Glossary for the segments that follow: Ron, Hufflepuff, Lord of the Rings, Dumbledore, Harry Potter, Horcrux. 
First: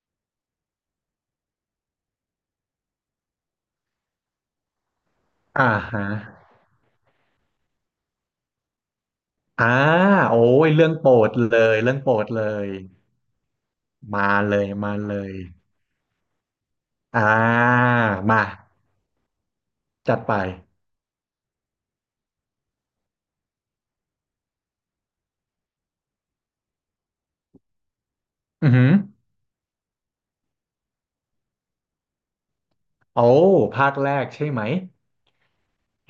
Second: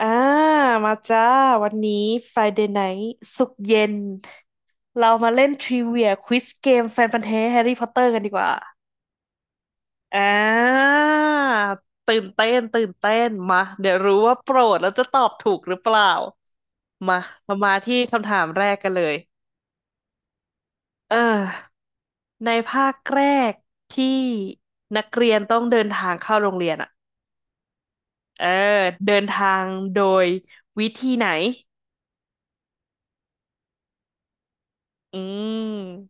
อ่ามาจ้า วันนี้ Friday Night ศุกร์เย็น เรามาเล่นทอ่าริฮะเวียควิสเกมแฟนพันธุ์แท้แฮร์รี่พอตเตอร์กันดีกว่าอ่าอ่โอ้ยเรื่องโปรดเลายเรื่องโปรตื่นดเลเต้น ยตื่นเต้น มา เดี๋ยวรู้มาว่าโปเลรยดแล้วมาจะเลตอบยถูกหรือเปล่า มาอ่เรามาาที่คำถามามแรกกันเลย จัดไปเออ ในภาคแรกที่นักเรียนต้องเดินทางเข้าโรงเรียนอ่ะเออ อือหือเดินทางโดยวิธีไหน โอ้ภาคแรกใช่ไหมอื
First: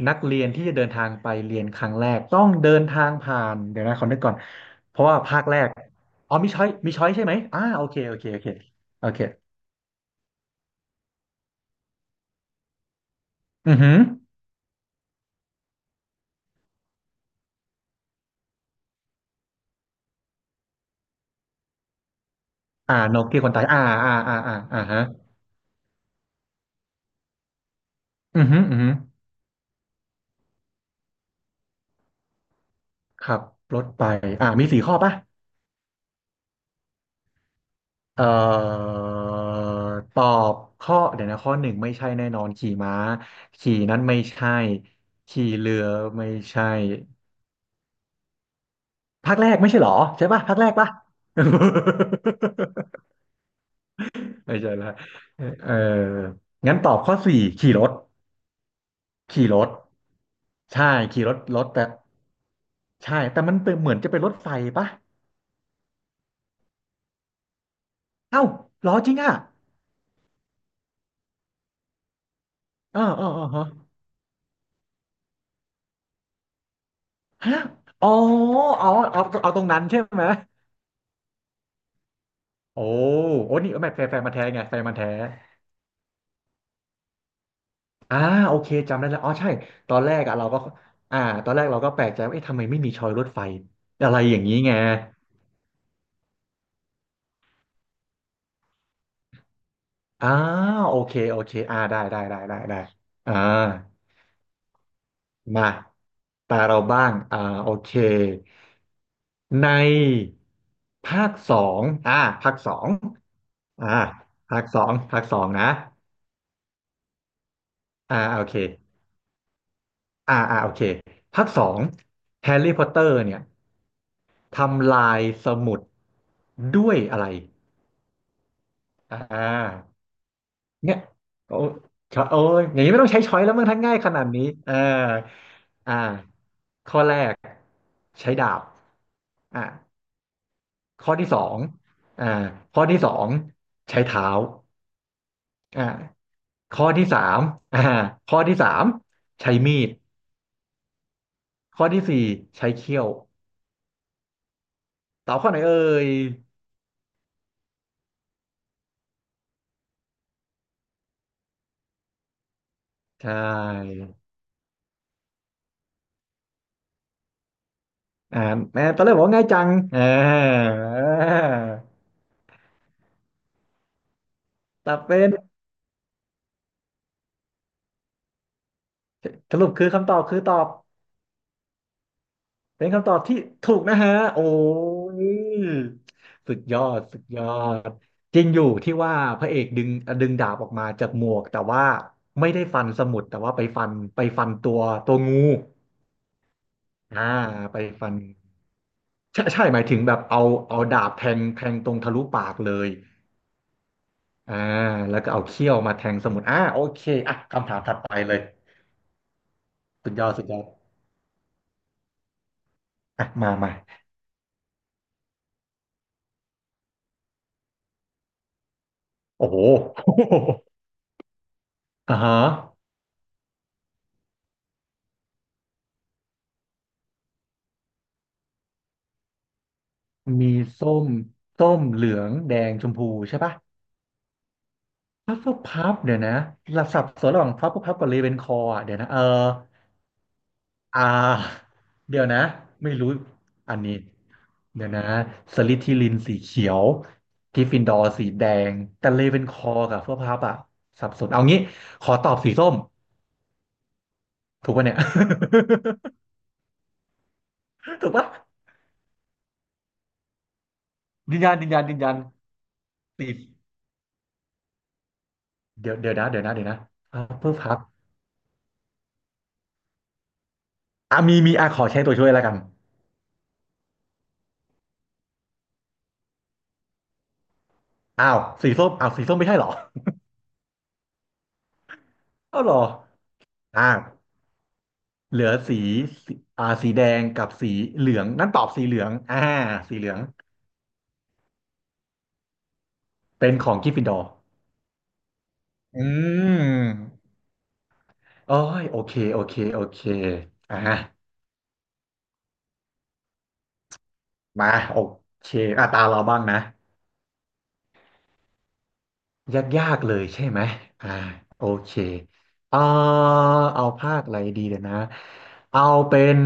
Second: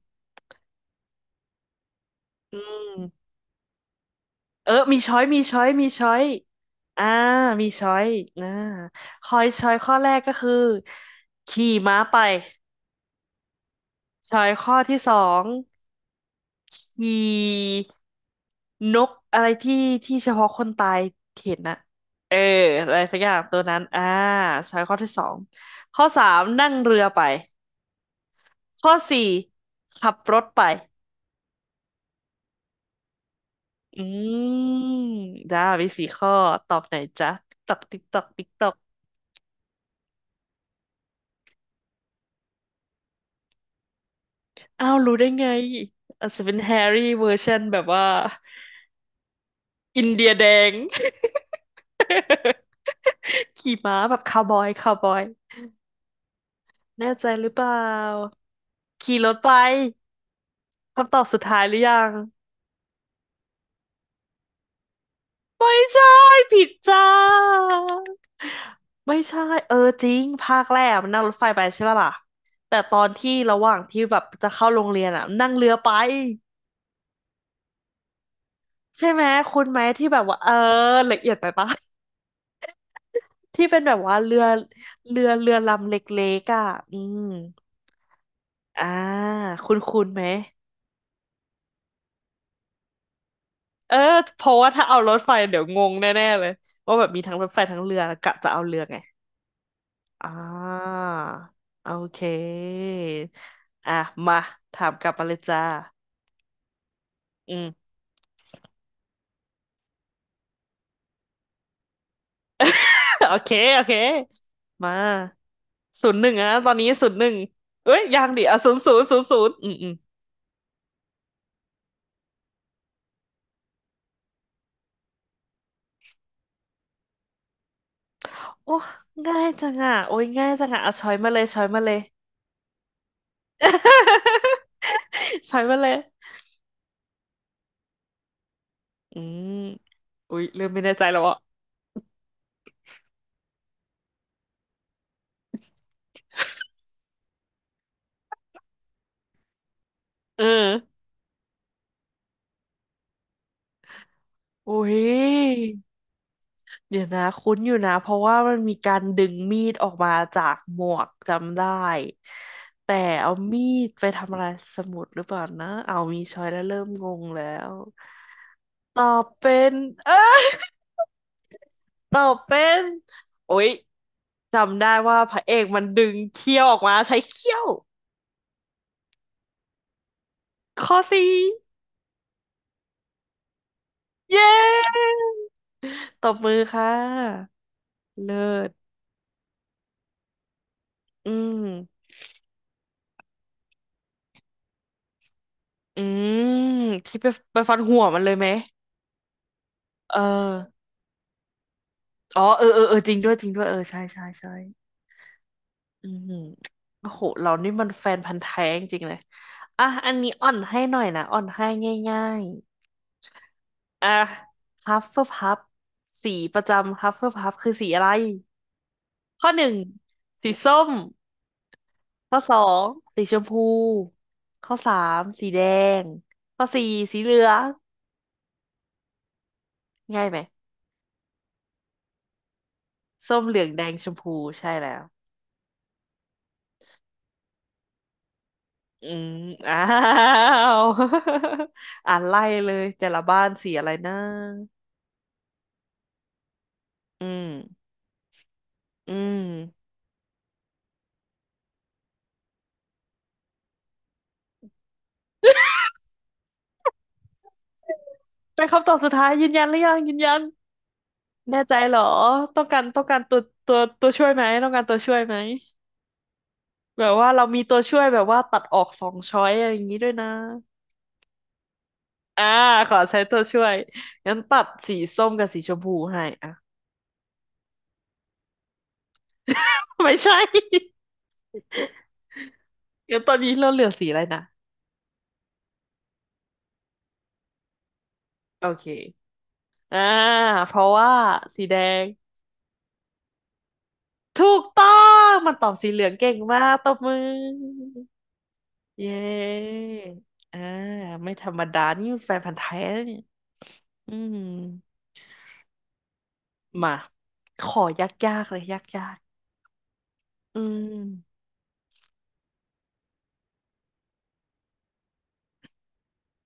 ม นักเรียนที่จะเดินทางไปเรียนครั้งแรกต้องอืเดินทางม ผ่านเดี๋ยวนะขอนึกก่อนเออเพมีราะช้ว่าอย มีภาคแรช้อยกมีช้อยมีช้อยมีอ่าช้อยใช่ไหมมีโอช้อเคยโอเคโออ่าเคโอเคคอยช้อยข้อแรกก็คือขี่ม้าไปอือหือช้อยข้อที่สองขี่นกอะไรที่เฉพาะคนตายเห็นนะเอออะอ่าไรสัโนกอย่าเกีงยคนตัวตายนั้อ่านอ่าอ่าอ่าอ่าช้ออ่ายข้อฮะที่สองข้อสามนั่งเรือไปอือหืออือข้หืออสี่ขับรถไปขับรถไปอืมีสี่มข้อป่ะ จ้ามีสี่ข้อตอบไหนจ๊ะตกตอกติ๊กตอเอ่กติ๊กตอก อตอบข้อเดี๋ยวนะข้อหนึ่งไม่ใช่แน่นอนขี่ม้าขี่นั้นไม่ใช่อ้าวรู้ได้ไงขี่เรืออาไม่จจะเป็นใช่แฮร์รี่เวอร์ชันแบบว่าภาคแรกไม่ใช่เหรออินเดีใช่ยป่ะแดภาคแรง กป่ะ ขี่ม้าแบบคาว บไม่อยใช่ละคาวบอยเอองั้นตอบแน่ข้อใจสี่หรือเปขี่ล่ารถขี่รถขี่ไปรถใช่คำตอบขี่รสุถดท้ารยถหรืแต่อยังใช่แต่มันเป็นเหมือนจะเป็นรถไฟป่ะไม่ใช่ผิดจ้าเอ้าเหรอจริไม่งอ่ะใช่เออจริงภาคแรกมันนั่งรถไฟไปใช่ป่ะล่ะแต่ตเอออนเออที่เออระฮะหว่างที่แบบจะเข้าโรงเรียนอ่ะนั่งเรือไปฮะอ๋ออ๋อใช่ไหเอามเอาคุตรณงไหมนั้นใช่ที่แบไหม บว่าเออละเอียดไปปะ โอ้โอ้ที่นี่เป็นแบไม่บแฟนแฟว่านมาเรืแท้อไงแฟนมาแท้เรือเรือลำเล็กๆอ่ะอืมอ่าโอเคอ่าจำได้แล้วอ๋อใช่คุณตอคุนณแรไหมกอะเราก็อ่าตอนแรกเราก็แปลกใจว่าเอ๊ะทำไมไม่มีชอยรถไฟ เอออะไรอเพย่างนี้ราะว่าไงถ้าเอารถไฟเดี๋ยวงงแน่ๆเลย ว่าแบบมีทั้งรถไฟทั้งเรือกะจะเอาเรือไงอ่อ่าโอาเคโอเคโอได้เคได้ได้ได้ได้อ่าอ่ะมาถามกลับมาเลยจ้ามาตาเราบ้างอืม โอเคในภาคสองภาคสอง โอเคโออ่าเคมาภาคสองนะศูนย์หนึ่งอะตอนนี้ศูนย์หนึ่งเอ้ยยังดิโอเคอ่ะศูนย์ศูนย์ศูนย์ศูนย์อืมอืมโอเคภาคสองแฮร์รี่พอตเตอร์เนี่ย ทำลายสมุดด้วยอะไรโอ้อ่ง่ายจังาอ่ะโอ้ยง่ายจังอ่ะเอาเนี่ยช้อยมาเลยโอ้ช้อยมาเลย โอ้ยอย่างนี้ไม่ต้องใช้ช้อยแล้วมั้งทั้งง่ายขนาดนี้ ใช้มาเลอ่ายข้อแรกใช้ดาบอืมอ่าอุ๊ยเริ่มไม่แน่ใจข้อแล้วที่อ่ะสองอ่าข้อที่สองใช้เท้าอ่าข้อที่สามอ่าข้อที่สามใช้มีด เออข้อที่สี่ใช้เขี้ยวอุ๊ตอบข้อไหนยเอ่ยเดี๋ยวนะคุ้นอยู่นะ เพราะว่ามันมีการดึงมีดออกมาจากหมวกจำได้ แต่ใชเอามีด่ไปทำอะไรสมุดหรือเปล่านะเอามีช้อยแล้วเริ่มงงแล้วอ่าแม่ตตออนแรกบอบกว่าง่ายเป็จังนอ่า เอ้ยตอบเป็นโอ๊ยจำได้ตอบว่าเป็นพระเอกมันดึงเขี้ยวออกมาใช้เขี้ยวสรุปคือคำตอบคือตอบข้อสี่เป็นคำตอบที่ถูกนะฮะเยโอ้้ยตบมืสุอดยอค่ดสุดยอะ ดเลิจริงอยู่ศ ที่ว่าพระเอกดึงดาบออกมาจากหมอืวกแต่มว่าไม่ได้ฟันสมุดแต่ว่าไปฟันตัวงูอืมที่อ่าไปไปฟัไปนหัวฟันมันเลยไหมใช่ใช่หมายถึงแบเออบเอาดาบแทงตรงทะลุอ๋อปากเออเลเออยเออจริงด้วยจริงด้วยเออใช่ใช่ใช่อ่าแล้วก็เอาเขี้ยวมาแทอืงสมมุดโอเคโอ้โหอ่ะเราคำนี่ถามมันถัดแฟไปนเลพันยธุ์แท้จริงๆเลยอ่ะอัสุดนยนี้อดสุอ่ดอยนอดให้หน่อยนะอ่อนให้ง่ายอ่ะมามาๆอ่ะฮัฟเฟิลพัฟสีประจำฮัฟเฟิลพัฟคือสีอะไรข้โอ้อโห หนึ่ง สีส้มฮะ ข้อสองสีชมพูข้อสามสีแดงข้อสี่สีเหลืองง่ายไหมมีส้ม ส้มเหลืองแดงชมพูส้ใช่มปะเหลืองแดงชมพูใช่แล้ว พัฟเฟิลพัฟเดี๋ยวนะหลับสับสนระหว่างพัฟเฟิลพับกับเรเวนคอร์อ่ะเดี๋ยวอืนะมอ้าว อ่า อ่าเดี๋นยวนะไล่เลยไม่แต่รู้ละบ้านสีอันอะไรนี้นะเดี๋ยวนะสลิธีรินสีเขียวอืกริฟฟิมนดอร์สีแดงแต่อืเรเวนคอร์มกับพัฟเฟิลพัฟอ่ะสับสนเอางี้ขอตอบสีส้มถูกปะเนี่ย ถูกปะเป็นคำตอบสุดท้ายยืนยันหรือยังยืนยันยืนยันแน่ยืนใจยันเหยืรนอยันต้องการสีตัวตัวช่วยไหมต้องการตัวช่วยไหมเดี๋ยวนะเดี๋ยวนะแบบพัว่าฟเราเฟิลมีพัตัฟวช่วยแบบว่าตัดออกสองช้อยอะไรอย่างนี้ด้วยนะอ่ะมีอ่ะขอใช้ตัวช่วยแล้วอ่ากัน ขอใช้ตัวช่วยงั้นตัดสีส้มกับสีชมพูให้อ่ะ อ้าวสีส้มไม่ใช่เหรอ ไม่ใช่ อ้าวเหรองั้นตอนนี้เราเหลือ่าอสีอะไรนะเหลือสีสีสีแดงกับสีเหลืองงั้นตอโอบสีเคเหลืองสีอ่าเหลืองเพราะว่าสีแดง เป็นของกริฟฟินดอร์ถูกต้องมันตอบสีเหอืลืองเก่งมากตบมืมอโอ้ยโอเยเคโอเคโอ้เคอ่าอ่ะไม่ธรรมดา นี่แฟนพันธุ์แท้นะเนี่ยอืมมาโอเคอ่ะตาเราบ้างนะมาขอยากๆเลยยากยากยากเลยใช่ๆอืไหมมอ่าโอเคเออเอาภาคอะไรดีเดี๋ยวนะเอาเป็น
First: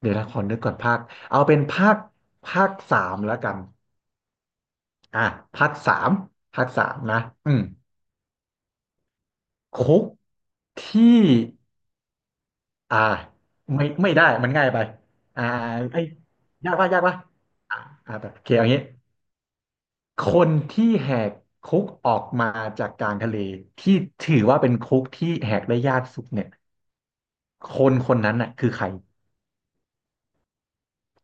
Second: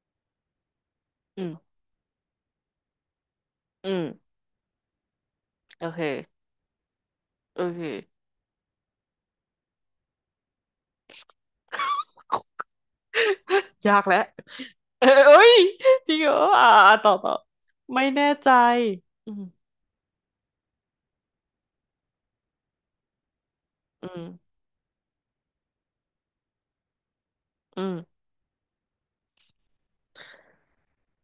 เดี๋ยวนะขอนึกก่อนภาคเอาอืเป็นมภาคภาคสามแล้วกัน อืมอ่ะภาคโอสาเคมภาคสามนะอืโอมเคคุกที่อ่าไม่ยากไม่แล้วได้มันง่ายไปเอ้ยเอ้อ่ายไอ้จริงเหรออ่ายากปะอ่ายากต่อปะต่ออ่าไม่แน่แบบโอใจเคเอางี้อืมคนที่แหกคุกออกมาจากกลางทะเลที่อืมถือว่าเป็นคุกที่แหกได้ยากสุดเนี่ยคอืนมคนนั้นน่ะคือใคร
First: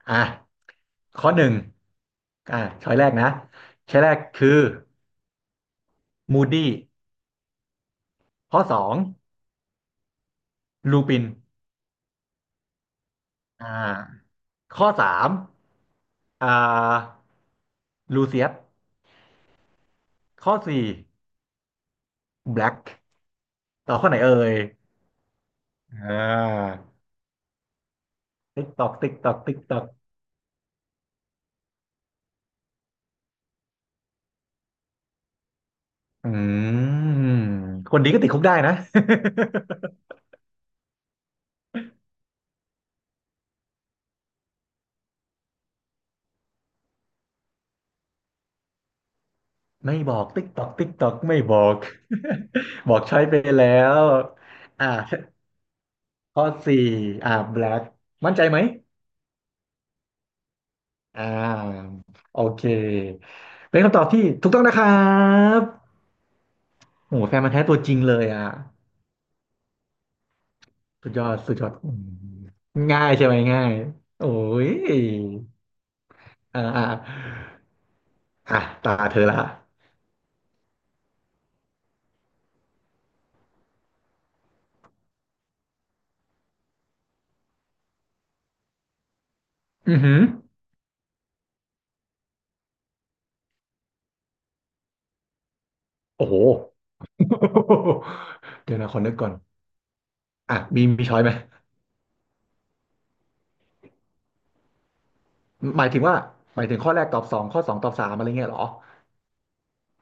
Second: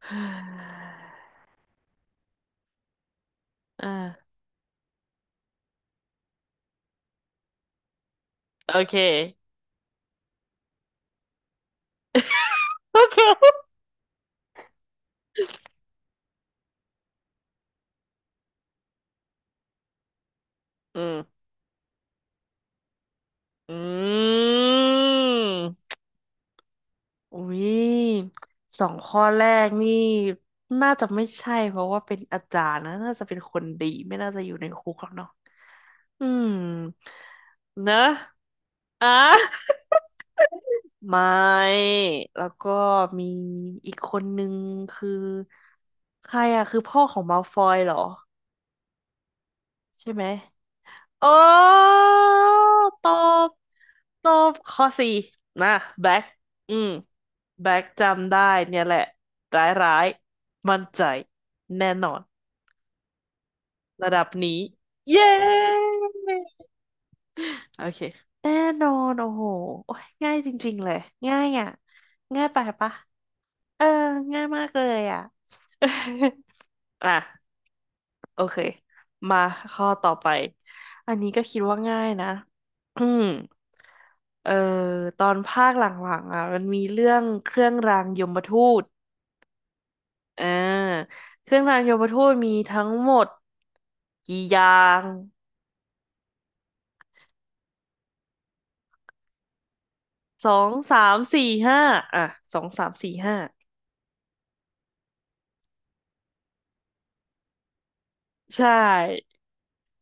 อ่ะข้อหนึ่งอ่าช้อยแรกนะช้อยแรกอ่าคือมูดี้ข้อโอสอเค งลูปิน โอเคอ่า ข้อสามอ่าลูเซียสข้อสี่อืมแบล็กอืม ตอบข้อไหนเอ่ยอ่าอุ้ยติ๊กสตออกงติ๊กข้อตอกแรติ๊กกตอกนี่น่าจะไม่ใช่เพราะว่าเป็นอาจารย์นะน่าจะเป็นคนดีไม่น่าจะอยู่ในคุกหรอกเนาะอือืมมเนคอะนดีก็ติดคุกได้นะ อ่ะ ไม่แล้วก็มีอีกคนนึงคือใครอะคือพ่อของมัลฟอยเหรอ ไม่ใช่บอไหม กติ๊กตอกติ๊กตอกโอ้ไม่บอก บอกตอใช้ไปบ แล้วตอบข้ออ่าสี่นะแบ็คข้ออืสี่ม แบล็แบ็กคจำมั่นได้ใจไหมเนี่ยแหละ ร้ายร้ายมั่นใจ อ่แน่านอน โอเคเป็นคำตอบระดัที่บถูกนี้ ต้องนะครัเย้ บโอ้โหแฟนมันธุ์แท้ตัวโอจริเค งเลยอ่ะ แน่นอน โอ้โหโอ้ยง่ายจริงๆ เลย สุดยอดง่ายสุดยอ่ะอดอืมง่ายไปปะ ง่ายใช่ไหมง่ายเออ โอ้ง่ายมายกเลยอ่ะ อ่าอ่า อ่ะ โอเคอ่ะตาเธอละมาข้อต่อไปอันนี้ก็คิดว่าง่ายนะอืมเอ่อตอนภาคหลังๆอ่ะมันมีเรื่องเครื่องรางยมทูตอือหืออ่าเครื่องรางยมทูตมีทั้งหมดกี่อย่างโอ้โหเดี๋ยวนะขอนึกก่อนสออ่ะงมีสามีช้มอยไหมสี่ห้าอ่ะสองสามสี่ห้าหมายถึงว่าหมายถึงข้อแรกตอบสองข้อสองตอบสามอะไรเงี้ยเหรอใช่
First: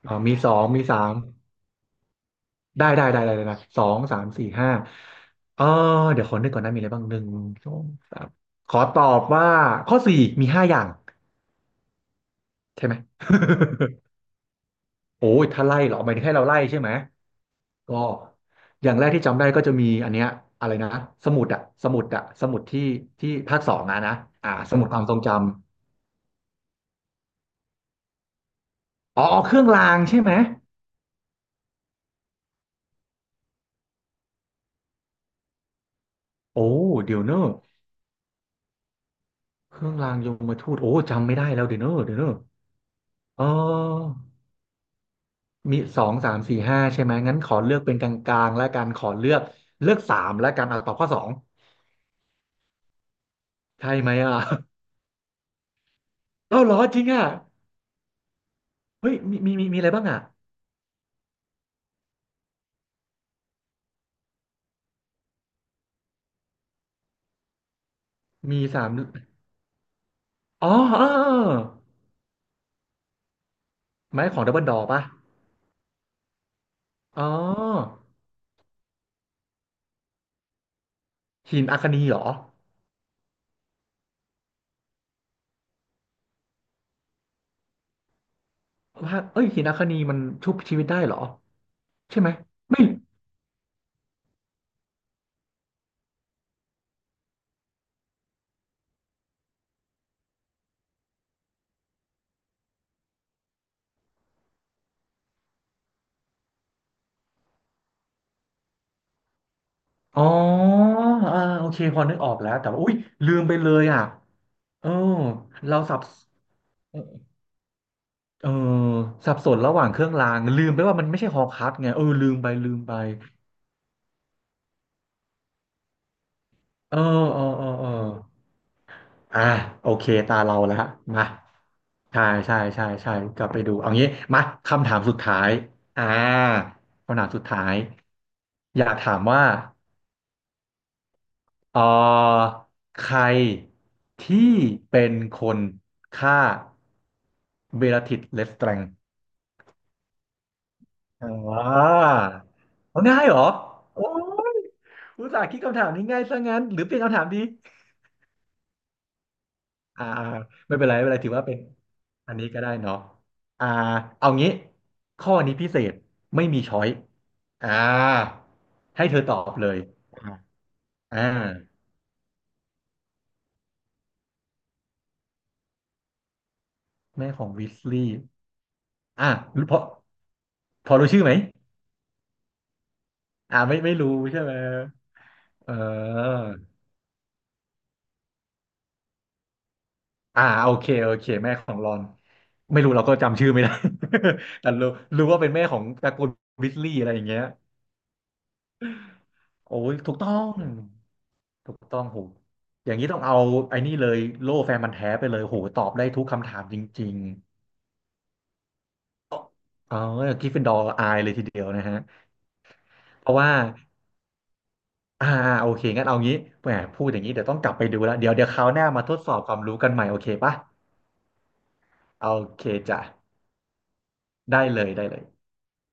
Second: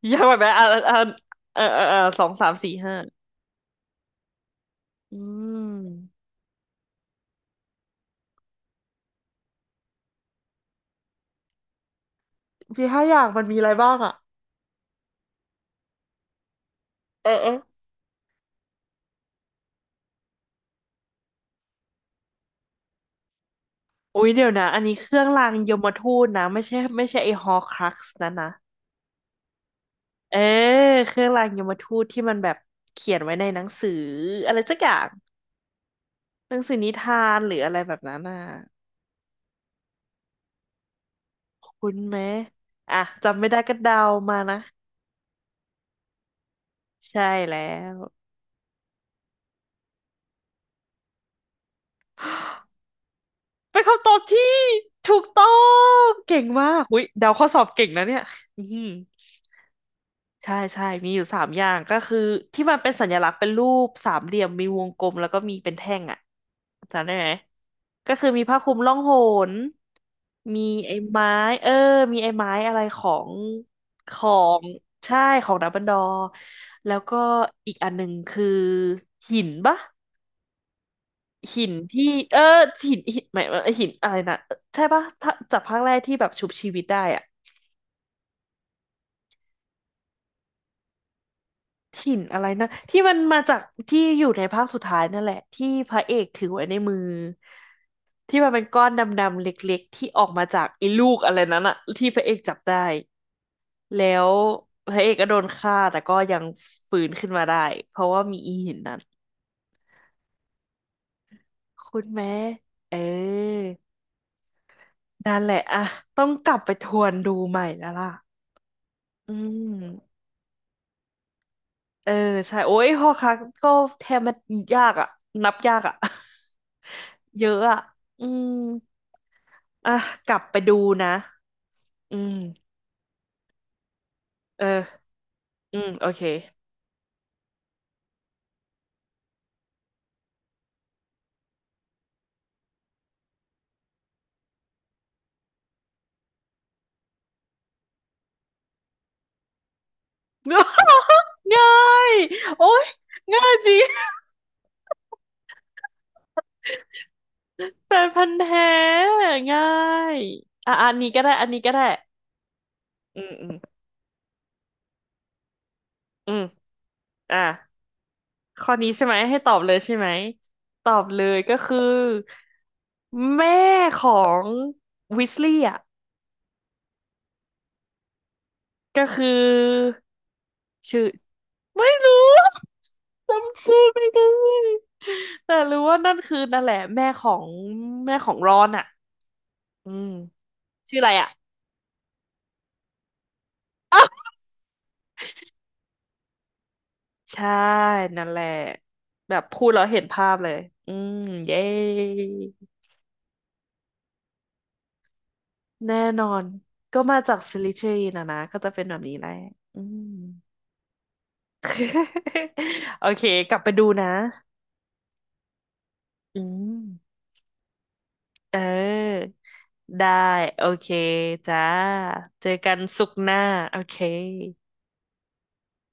ยากกมีว่าไหมสออ่ะงมีอ่ะสามเออเออเออสองสามสี่ได้ห้าได้ได้ได้เลยนะสองสามสี่ห้าอืเออเดี๋ยมวขอนึกก่อนนะมีอะไรบ้างหนึ่งสองสามขอตอบว่าข้อสี่มีห้าอย่างมีใช่ไหม ห้าอย่างมันมีอะไรบ้าง อ่ะโอ้ยถ้าไล่เหรอหมายถึงให้เราไล่ใช่ไหมเออเออ ก็อย่างแรกที่จำได้ก็จะมีอันเนี้ยอะไรนะสมุดที่ภาคสองอะนะอุ๊ยเดี๋ยอ่าวนะสอันมุดนี้ความเคทรงรื่องจำรางยมทูตนะไม่ใช่ไม่ใช่ไอ้ฮอรครักซ์นะอ๋อเครื่องรางใช่ไหมเออเครื่องรางยมทูตที่มันแบบเขียนไว้ในหนังสืออะไรสักอย่างหนังโอ้สือนิเดี๋ยวทาเนนอะหรืออะไรแบบนั้นน่ะเครื่องรางยมทูตโอ้จำไม่ได้แล้วเดี๋ยวเนคุ้นอะเดี๋ไหยมวเนอะอ่ะจำเไม่ได้ก็เดาออมานะมีสองสามสี่ห้าใช่ไหมใช่งั้นขอแล้เลือกเป็วนกลางๆแล้วกันขอเลือกสามแล้วกันเอาตอบข้อสองเป็นใช่คำตไหมอบอ่ะ ที่ถูกต้องเก่ง เอ้ามาเหรอกจอุ้ริยงอ่ะเดาข้อสอบเก่งนะเนี่ยอืมเฮ้ยมีอะไรบ้างอ่ะใช่ใช่มีอยู่สามอย่างก็คือที่มันเป็นสัญลักษณ์เป็นรูปสามเหลี่ยมมีวงกลมแล้วก็มีเป็นแท่งอ่ะ จำได้ไหมก็คือมีผ้ามีคลุมสามล่องหน มีอ๋อไอ้เออ ไม้ เออ มีไอ้ไม้อะไรของขไม้อของดับเบิงลดอร์ป่ะใช่ของดัมเบิลดอร์แล้วก็อ๋ออีกอันหนึ่งคือหินปะหิหินนอัคานีที่เหรอเออหินหินหมายว่าหินอะไรนะใช่ปะถ้าจากภาคแรกที่แบบชุบชีวิตได้อะ ว่าเอ้ยหินอัคานีมันชุบชีวิตได้เหรอถิ่ใช่นไหมอะไรนะไม่ที่มันมาจากที่อยู่ในภาคสุดท้ายนั่นแหละที่พระเอกถือไว้ในมือที่มันเป็นก้อนดำๆเล็กๆที่ออกมาจากไอ้ลูกอะไรนั้นอะที่พระเอกจับได้แล้วพระเอกก็โดนฆ่าแต่ก็ยังฟื้นขึ้นมาได้เพราะว่ามีอีหินนั้นอ๋ออ่าโอเคพคุอณนึกอแม่อกแล้วแต่ว่าอุ้เอยลืมไปอเลยอ่ะเออนั่นแหละเราอะสับต้องกลับไปทวนดูใหม่แล้วล่ะเอออืสับสนระหว่างเครื่องม รางลืมไปว่ามันไม่ใช่ฮอร์ครักซ์ไงเอเอออลืมไปใช่ลืโอ้มยไปหอครักก็แทบมันยากอ่ะนับยากอ่ะ เออ เออเยอะเอออ่ะเออ อืมอ่าโออ่ะเคกตาลับไปเราดูแล้วนะมาอืใช่มใช่กลับไปดูเอางี้มาเออคำถามสุดท้ายอืมอ่าโอเค คำถามสุดท้ายอยากถามว่าเออใครที่เป็นคนฆ่าเบลลาทิสเลสแตรง อ่ง่าายโอ้ยเอาง่ายเหรอง่ายจริง โอ้ยอุตส่าห์คิดคำถามนี้ง่ายซะงั้นหรือเปลี่ยนคำถามดี แฟนพันธุ์แท้ง่าอ่ายอ่าอ่ะไม่อะเป็อันไรนไม่นี้เป็นไรก็ได้ถืออัว่านเป็นี้นก็ได้อันนี้ก็ได้เนาะอืมอืมอ่าเอางี้ข้อนี้พิเศษอืมไม่มีช้อยอ่ะอ่าข้อนี้ใช่ให้ไหมเธอตให้อตอบบเลเลยยใช่ไหมอ่าตอบเลยก็คือแม่ของวิสลี่อ่ะ แม่ของวิสลีย์ก็คือ่าอรู้พอพอชื่อรู้ชื่อไหมไม่รู้ อ่าจำไม่ชื่อไม่ไม่รู้ได้ใช่ไหมแต่เรู้ว่านั่นคือออนั่นแหละแม่ของแม่ของรอนอ่ะอืมอ่าโอเคชื่ออะไรโอเคอ่ะ แม่ของรอนไม่รู้เราก็จำชื่อไม่ได้ อ้าว แต่รู้ว่าเป็นแม่ของตระกูลวิสลีย์อะไรอย่างเงี้ยใช่นั่นแหละแบบพูดโอ้แล้วยเห็นถูกภาต้อพเลง ยอืมเย้ถูกต้องโหอย่างนี้ต้องเอาไอ้นี่เลยโล่แฟนมันธุ์แท้ไปเลยโหตอบแน่ได้นทุอกนคำถามจก็ริมางจากซิลิเทรีนะนะก็จะเป็นแบบนี้แหละอืๆเออม กริฟฟินดอร์อายเลยทีเดียวนะฮะ โอเคเพราะกว่าลับไปดูนะอ่าโอเคงั้นเอางี้อืแหมพูดอม ย่างนี้เดี๋ยวต้องกลับไปดูแล้วเดี๋ยวเคราวหน้ามาทดออสอบความรู้กันใหม่ได้โอเคปะโอเคจ้าโอเจอเคกันจ้ะศุกร์หน้าโอเคได้เลย